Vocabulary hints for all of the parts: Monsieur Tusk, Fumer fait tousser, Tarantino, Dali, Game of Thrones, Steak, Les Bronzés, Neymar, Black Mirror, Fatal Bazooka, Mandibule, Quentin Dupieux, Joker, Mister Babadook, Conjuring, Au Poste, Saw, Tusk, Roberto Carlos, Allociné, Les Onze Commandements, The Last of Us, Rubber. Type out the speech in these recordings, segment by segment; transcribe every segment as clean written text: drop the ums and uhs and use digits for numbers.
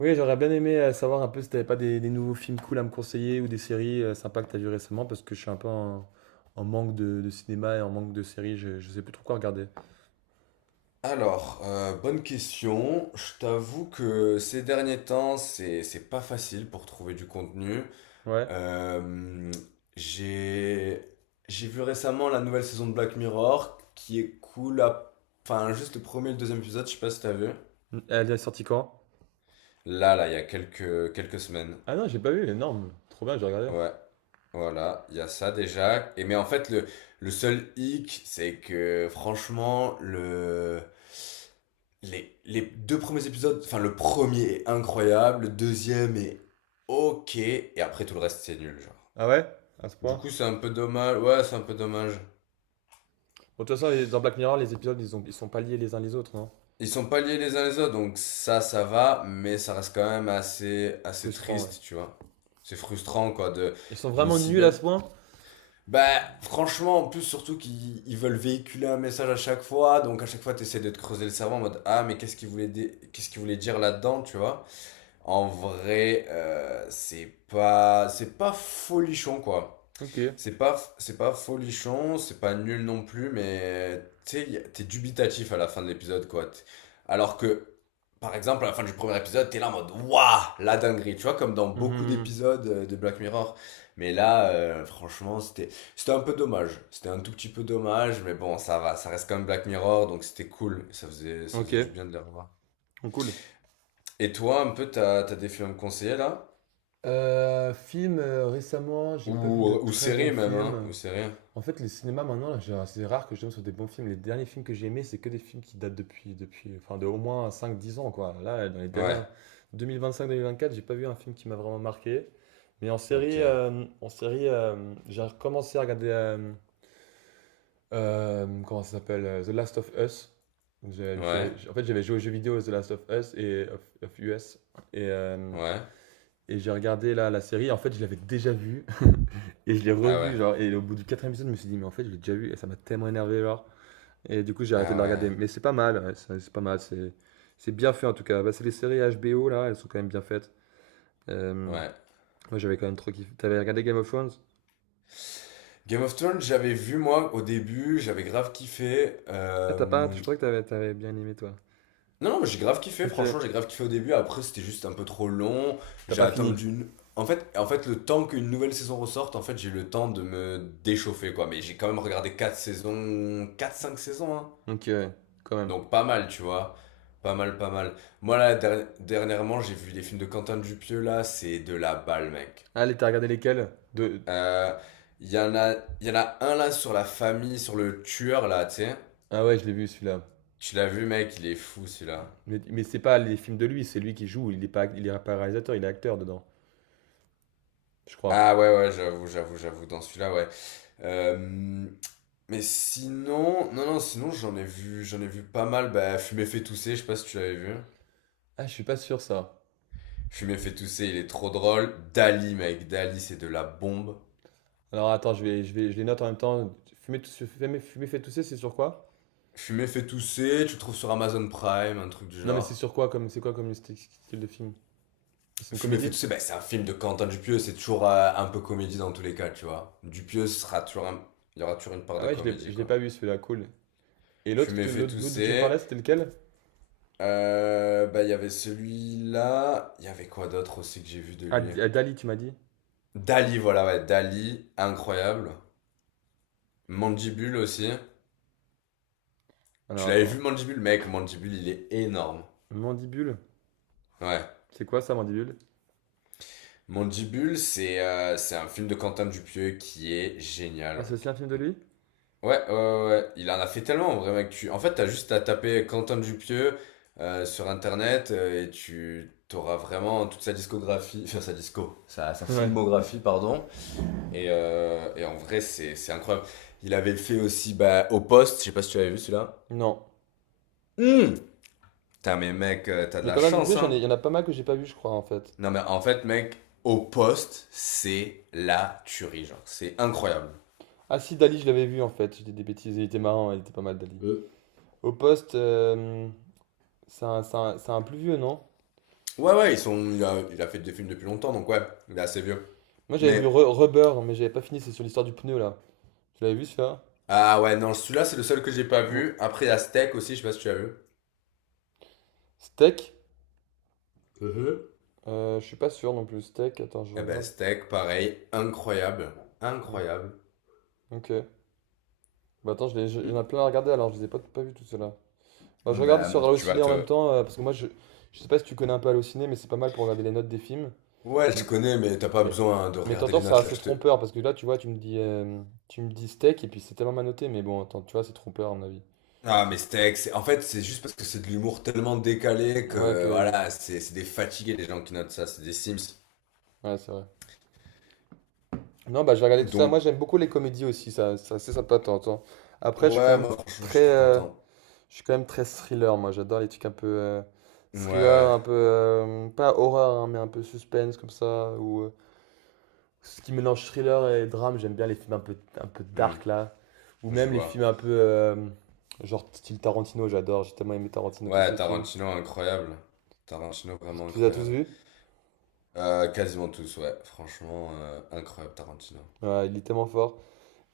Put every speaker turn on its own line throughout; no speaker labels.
Oui, j'aurais bien aimé savoir un peu si t'avais pas des nouveaux films cool à me conseiller ou des séries sympas que t'as vu récemment parce que je suis un peu en manque de cinéma et en manque de séries, je sais plus trop quoi regarder.
Alors, bonne question. Je t'avoue que ces derniers temps, c'est pas facile pour trouver du contenu.
Ouais.
Euh, j'ai j'ai vu récemment la nouvelle saison de Black Mirror qui est cool. Enfin, juste le premier et le deuxième épisode, je sais pas si t'as vu.
Elle est sortie quand?
Là, il y a quelques semaines.
Ah non, j'ai pas vu, énorme. Trop bien, j'ai regardé.
Ouais, voilà, il y a ça déjà. Et mais en fait, le seul hic, c'est que franchement, les deux premiers épisodes, enfin le premier est incroyable, le deuxième est ok, et après tout le reste c'est nul, genre.
Ah ouais? À ce
Du
point.
coup, c'est un peu dommage, ouais, c'est un peu dommage.
Bon, de toute façon, dans Black Mirror, les épisodes, ils sont pas liés les uns les autres, non?
Ils sont pas liés les uns les autres, donc ça va, mais ça reste quand même assez, assez
Frustrant, ouais.
triste, tu vois. C'est frustrant, quoi,
Ils sont
d'une
vraiment
si
nuls à ce
belle.
point?
Bah, franchement, en plus, surtout qu'ils veulent véhiculer un message à chaque fois, donc à chaque fois, t'essaies de te creuser le cerveau en mode Ah, mais qu'est-ce qu'il voulait, qu'est-ce qu'il voulait dire là-dedans, tu vois? En vrai, c'est pas folichon, quoi.
Ok.
C'est pas folichon, c'est pas nul non plus, mais t'es dubitatif à la fin de l'épisode, quoi. Alors que, par exemple, à la fin du premier épisode, t'es là en mode Waouh, la dinguerie, tu vois, comme dans beaucoup
Mhm.
d'épisodes de Black Mirror. Mais là, franchement, c'était un peu dommage. C'était un tout petit peu dommage, mais bon, ça va, ça reste quand même Black Mirror, donc c'était cool. Ça faisait, ça
Ok.
faisait du bien de les revoir.
Cool.
Et toi, un peu, t'as des films à me conseiller là?
Film, récemment, j'ai pas vu de
Ou, ou
très bons
séries même, hein?
films.
Ou séries?
En fait, les cinémas maintenant, là, c'est rare que je tombe sur des bons films. Les derniers films que j'ai aimés, c'est que des films qui datent enfin, de au moins 5, 10 ans, quoi. Là, dans les dernières
Ouais,
deux mille vingt-cinq-deux mille vingt-cinq, vingt-quatre, j'ai pas vu un film qui m'a vraiment marqué. Mais en série,
ok.
euh, en série, j'ai recommencé à regarder, comment ça s'appelle, The Last of Us.
Ouais,
En fait, j'avais joué aux jeux vidéo The Last of Us et of US, et, euh,
ouais.
et j'ai regardé là la série. En fait, je l'avais déjà vue. Et je l'ai
Ah
revu,
ouais.
genre, et au bout du quatrième épisode, je me suis dit, mais en fait, je l'ai déjà vu, et ça m'a tellement énervé, genre. Et du coup, j'ai arrêté de
Ah
la
ouais.
regarder. Mais c'est pas mal, ouais, c'est pas mal, c'est bien fait en tout cas. Bah, c'est les séries HBO, là, elles sont quand même bien faites. Euh,
Ouais.
Moi, j'avais quand même trop kiffé. T'avais regardé Game of Thrones?
Game of Thrones, j'avais vu moi au début, j'avais grave kiffé.
Ah, t'as pas, je
euh,
croyais que t'avais bien aimé, toi.
Non, non, mais j'ai grave kiffé,
Ok,
franchement, j'ai grave kiffé au début. Après, c'était juste un peu trop long.
t'as
J'ai
pas fini.
attendu une. En fait, le temps qu'une nouvelle saison ressorte, en fait, j'ai eu le temps de me déchauffer, quoi. Mais j'ai quand même regardé quatre saisons, quatre cinq saisons, hein.
Donc, quand même.
Donc pas mal, tu vois. Pas mal, pas mal. Moi, là, dernièrement, j'ai vu les films de Quentin Dupieux, là, c'est de la balle, mec.
Allez, t'as regardé lesquels? De...
Euh, Il y en a, il y en a un là sur la famille, sur le tueur là, tu sais.
Ah ouais, je l'ai vu, celui-là.
Tu l'as vu, mec, il est fou celui-là.
Mais c'est pas les films de lui, c'est lui qui joue, il est pas réalisateur, il est acteur dedans, je crois.
Ah ouais, ouais, j'avoue, j'avoue, j'avoue, dans celui-là, ouais. Euh, mais sinon, non, non, sinon j'en ai vu pas mal. Bah, Fumer fait tousser, je sais pas si tu l'avais vu.
Ah, je suis pas sûr, ça.
Fumer fait tousser, il est trop drôle. Dali, mec, Dali, c'est de la bombe.
Alors attends, je vais, je les note en même temps. Fumer fait tousser, c'est sur quoi?
Fumer fait tousser, tu le trouves sur Amazon Prime, un truc du
Non, mais c'est sur
genre.
quoi comme, c'est quoi comme style de film? C'est une
Fumer fait
comédie?
tousser, ça, bah, c'est un film de Quentin Dupieux, c'est toujours un peu comédie dans tous les cas, tu vois. Dupieux sera toujours il y aura toujours une part
Ah
de
ouais, je l'ai,
comédie,
je l'ai
quoi.
pas vu celui-là, cool. Et l'autre, que
Fumer
tu-
fait
l'autre l'autre dont tu me
tousser.
parlais, c'était lequel?
Bah, il y avait celui-là. Il y avait quoi d'autre aussi que j'ai vu de
Ah,
lui.
Dali, tu m'as dit.
Dali, voilà, ouais, Dali, incroyable. Mandibule aussi.
Alors
Tu l'avais
attends,
vu, Mandibule? Mec, Mandibule, il est énorme.
Mandibule,
Ouais.
c'est quoi ça, Mandibule?
Mandibule, c'est un film de Quentin Dupieux qui est
Ah,
génial,
c'est aussi un film de
mec.
lui?
Ouais, ouais, ouais, ouais. Il en a fait tellement en vrai, mec. En fait, t'as juste à taper Quentin Dupieux sur internet et tu t'auras vraiment toute sa discographie, enfin sa disco, sa
Ouais.
filmographie, pardon. Et en vrai, c'est incroyable. Il avait fait aussi bah, Au Poste, je sais pas si tu avais vu celui-là.
Non.
Hum. Putain, mais mec, t'as de
Mais
la
Quentin Dupieux,
chance,
j'en ai,
hein.
il y en a pas mal que j'ai pas vu, je crois, en fait.
Non, mais en fait, mec, Au Poste, c'est la tuerie, genre. C'est incroyable.
Ah si, Dali, je l'avais vu, en fait. J'étais des bêtises, il était marrant, il était pas mal, Dali.
Euh,
Au poste, c'est un plus vieux, non?
Ouais, ouais, il a fait des films depuis longtemps, donc ouais, il est assez vieux.
Moi j'avais vu
Mais.
Rubber, mais j'avais pas fini, c'est sur l'histoire du pneu là. Tu l'avais vu celui-là?
Ah ouais, non, celui-là, c'est le seul que j'ai pas
Mm.
vu. Après, il y a Steak aussi, je sais pas si tu as vu.
Steak?
Mhm.
Je suis pas sûr non plus. Steak, attends, je
Eh ben,
regarde.
Steak, pareil, incroyable.
Mm.
Incroyable.
Ok. Bah attends, il y en a plein à regarder alors, je les ai pas vus tout cela. Bah je regarde sur
Ben, tu vas
Allociné en même
te...
temps, parce que moi je sais pas si tu connais un peu Allociné, mais c'est pas mal pour regarder les notes des films.
Ouais, je
Mm.
connais, mais t'as pas
Mais,
besoin de
mais
regarder
t'entends,
les
c'est
notes, là,
assez
je te...
trompeur, parce que là tu vois, tu me dis steak et puis c'est tellement mal noté, mais bon, attends, tu vois, c'est trompeur à mon avis.
Ah, mais
C'est-
Steak, c'est... en fait, c'est juste parce que c'est de l'humour tellement décalé
Ouais,
que,
que.
voilà, c'est des fatigués, les gens qui notent ça, c'est des Sims.
Ouais, c'est vrai. Non, bah, je vais regarder tout ça.
Donc,
Moi, j'aime beaucoup les comédies aussi, ça, c'est sympa de temps en temps. Après,
ouais, moi, franchement, je
très,
suis trop
euh,
content.
je suis quand même très thriller, moi. J'adore les trucs un peu
Ouais,
thriller,
ouais.
un peu, pas horreur, hein, mais un peu suspense comme ça, ou ce qui mélange thriller et drame. J'aime bien les films un peu,
Hmm,
dark, là. Ou
je
même les films
vois.
un peu, genre style Tarantino, j'adore. J'ai tellement aimé Tarantino, tous
Ouais,
ses films.
Tarantino, incroyable. Tarantino, vraiment
Tu les as tous
incroyable.
vus?
Quasiment tous, ouais. Franchement, incroyable Tarantino.
Ouais, il est tellement fort.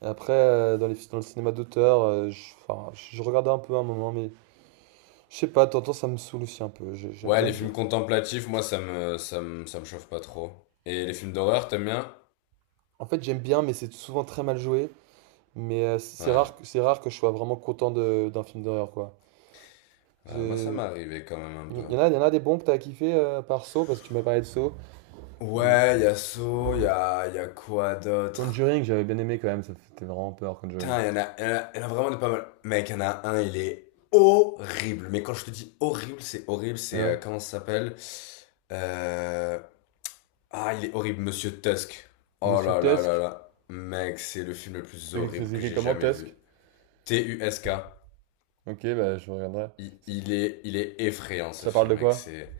Après, dans le cinéma d'auteur, enfin, je regardais un peu à un moment, mais je sais pas, t'entends, ça me saoule aussi un peu.
Ouais,
J'aime
les
bien.
films contemplatifs, moi, ça me chauffe pas trop. Et les films d'horreur, t'aimes bien?
En fait, j'aime bien, mais c'est souvent très mal joué. Mais c'est
Ouais.
rare, que- c'est rare que je sois vraiment content d'un film d'horreur, quoi.
Ouais, moi, ça
Je...
m'est arrivé quand même un
Il
peu.
y en a, il y en a des bons que t'as kiffé par Saw, parce que tu m'as parlé de Saw. Mais...
Ouais, y a Saw, y a quoi d'autre?
Conjuring, j'avais bien aimé quand même, ça fait vraiment peur, Conjuring.
Putain, y en a, y en a, y en a vraiment des pas mal. Mec, y en a un, il est horrible. Mais quand je te dis horrible, c'est horrible,
Ah ouais.
comment ça s'appelle? Euh, Ah, il est horrible, Monsieur Tusk. Oh
Monsieur
là là
Tusk,
là là. Mec, c'est le film le plus
c'est
horrible
c'est
que
écrit
j'ai
comment
jamais
Tusk?
vu. Tusk.
Ok, bah je regarderai.
Il,
Ça
il est, il est effrayant ce
ça parle
film,
de
mec.
quoi?
C'est.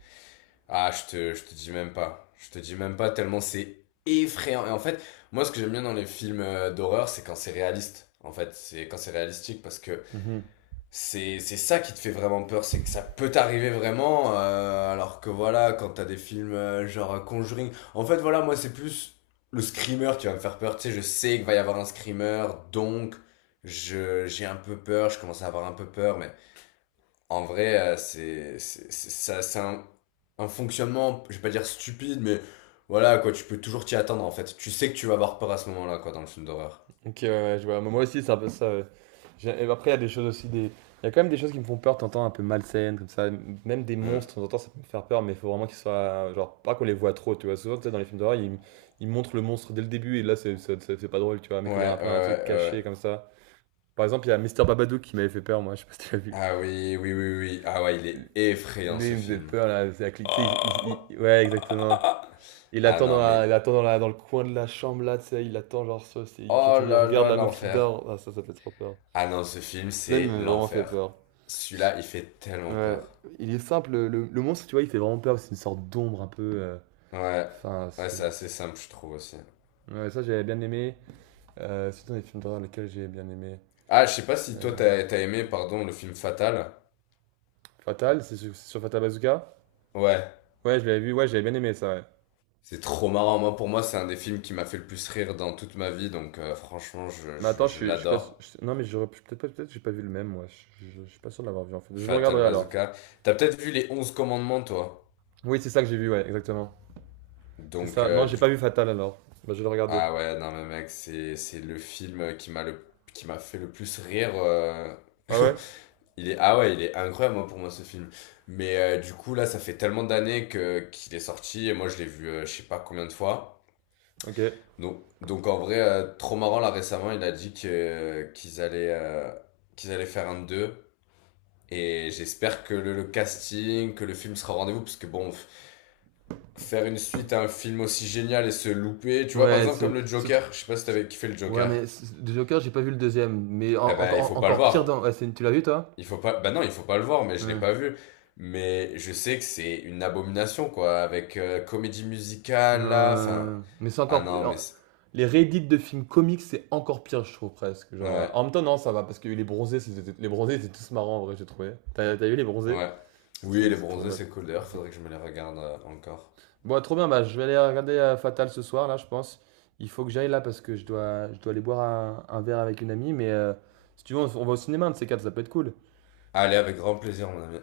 Ah, je te dis même pas. Je te dis même pas tellement c'est effrayant. Et en fait, moi, ce que j'aime bien dans les films d'horreur, c'est quand c'est réaliste. En fait, c'est quand c'est réalistique parce que.
Mm-hmm.
C'est ça qui te fait vraiment peur, c'est que ça peut t'arriver vraiment, alors que voilà, quand t'as des films genre Conjuring. En fait, voilà, moi, c'est plus le screamer qui va me faire peur. Tu sais, je sais qu'il va y avoir un screamer, donc je j'ai un peu peur, je commence à avoir un peu peur, mais en vrai, ça, c'est un, fonctionnement, je vais pas dire stupide, mais voilà, quoi, tu peux toujours t'y attendre en fait. Tu sais que tu vas avoir peur à ce moment-là, quoi, dans le film d'horreur.
Ok, ouais, ouais, je vois. Mais moi aussi, c'est un peu ça, ouais. Et après, il y a des choses aussi, des... il y a quand même des choses qui me font peur, t'entends, un peu malsaines, comme ça. Même des
Hmm.
monstres, t'entends, ça peut me faire peur, mais il faut vraiment qu'ils soient. Genre, pas qu'on les voit trop, tu vois. Souvent, tu sais, dans les films d'horreur, ils... ils montrent le monstre dès le début, et là, c'est pas drôle, tu vois. Mais
Ouais,
quand il y a un
ouais, ouais.
peu un truc caché,
Ouais.
comme ça. Par exemple, il y a Mister Babadook qui m'avait fait peur, moi, je sais pas si tu l'as vu.
Ah oui, oui, oui, oui. Ah ouais, il est effrayant
Lui,
ce
il me faisait
film.
peur, là. Tu sais, ouais, exactement. Il
Ah
attend dans
non,
la...
mais
il attend dans la... dans le coin de la chambre, là, tu sais, il attend, genre, ça,
oh
il
là
regarde
là,
la meuf qui
l'enfer.
dort. Ah, ça fait trop peur.
Ah non, ce film,
Cela
c'est
m'a vraiment fait
l'enfer.
peur. S-
Celui-là, il fait tellement
Ouais,
peur.
il est simple, le monstre, tu vois, il fait vraiment peur, c'est une sorte d'ombre un peu.
Ouais,
Enfin,
ouais, c'est assez simple, je trouve aussi.
ouais, ça, j'avais bien aimé. C'est dans les films d'horreur lesquels j'ai bien aimé.
Ah, je sais pas si toi,
Euh,
t'as aimé, pardon, le film Fatal.
Fatal, c'est sur Fatal Bazooka?
Ouais,
Ouais, je l'avais vu, ouais, j'avais bien aimé ça, ouais.
c'est trop marrant. Moi, pour moi, c'est un des films qui m'a fait le plus rire dans toute ma vie, donc franchement, je,
Mais
je,
attends,
je
je suis pas.
l'adore.
Non, mais j'aurais peut-être pas, peut-être que j'ai pas vu le même, moi. Je suis pas sûr de l'avoir vu en fait. Je le
Fatal
regarderai alors.
Bazooka. T'as peut-être vu les onze commandements, toi.
Oui, c'est ça que j'ai vu, ouais, exactement. C'est
Donc,
ça. Non, j'ai
du.
pas vu Fatal alors. Bah, je vais le regarder.
Ah ouais, non mais mec, c'est le film qui m'a fait le plus rire.
Ah ouais?
Il est Ah ouais, il est incroyable moi, pour moi ce film. Mais du coup là, ça fait tellement d'années que qu'il est sorti et moi je l'ai vu je sais pas combien de fois.
Ok.
Donc en vrai trop marrant là récemment, il a dit que qu'ils allaient faire un 2 et j'espère que le casting, que le film sera au rendez-vous parce que bon faire une suite à un film aussi génial et se louper, tu vois par
Ouais,
exemple comme le Joker, je sais pas si
c'est-
t'avais kiffé le
ouais,
Joker.
Joker, j'ai pas vu le deuxième. Mais en-
Eh ben, il
encore
faut pas le
encore pire dans.
voir.
Ouais, tu l'as vu, toi?
Il faut pas. Bah non, il faut pas le voir, mais je l'ai
Ouais.
pas vu. Mais je sais que c'est une abomination, quoi, avec comédie musicale, là. Enfin,
Ouais. Mais c'est
ah
encore.
non, mais c'est-
Les réédits de films comiques, c'est encore pire, je trouve presque. Genre...
ouais,
En même temps, non, ça va, parce que les bronzés, étaient tous marrants, en vrai, j'ai trouvé. T'as vu les bronzés?
ouais.
C'est
Oui,
trop,
les
c'est trop
bronzés,
bien.
c'est cool. D'ailleurs,
C'était
faudrait
cool.
que je me les regarde encore.
Bon, trop bien, bah, je vais aller regarder Fatal ce soir, là, je pense. Il faut que j'aille là, parce que je dois aller boire un verre avec une amie. Mais si tu veux, on va au cinéma, un de ces quatre, ça peut être cool.
Allez, avec grand plaisir, mon ami.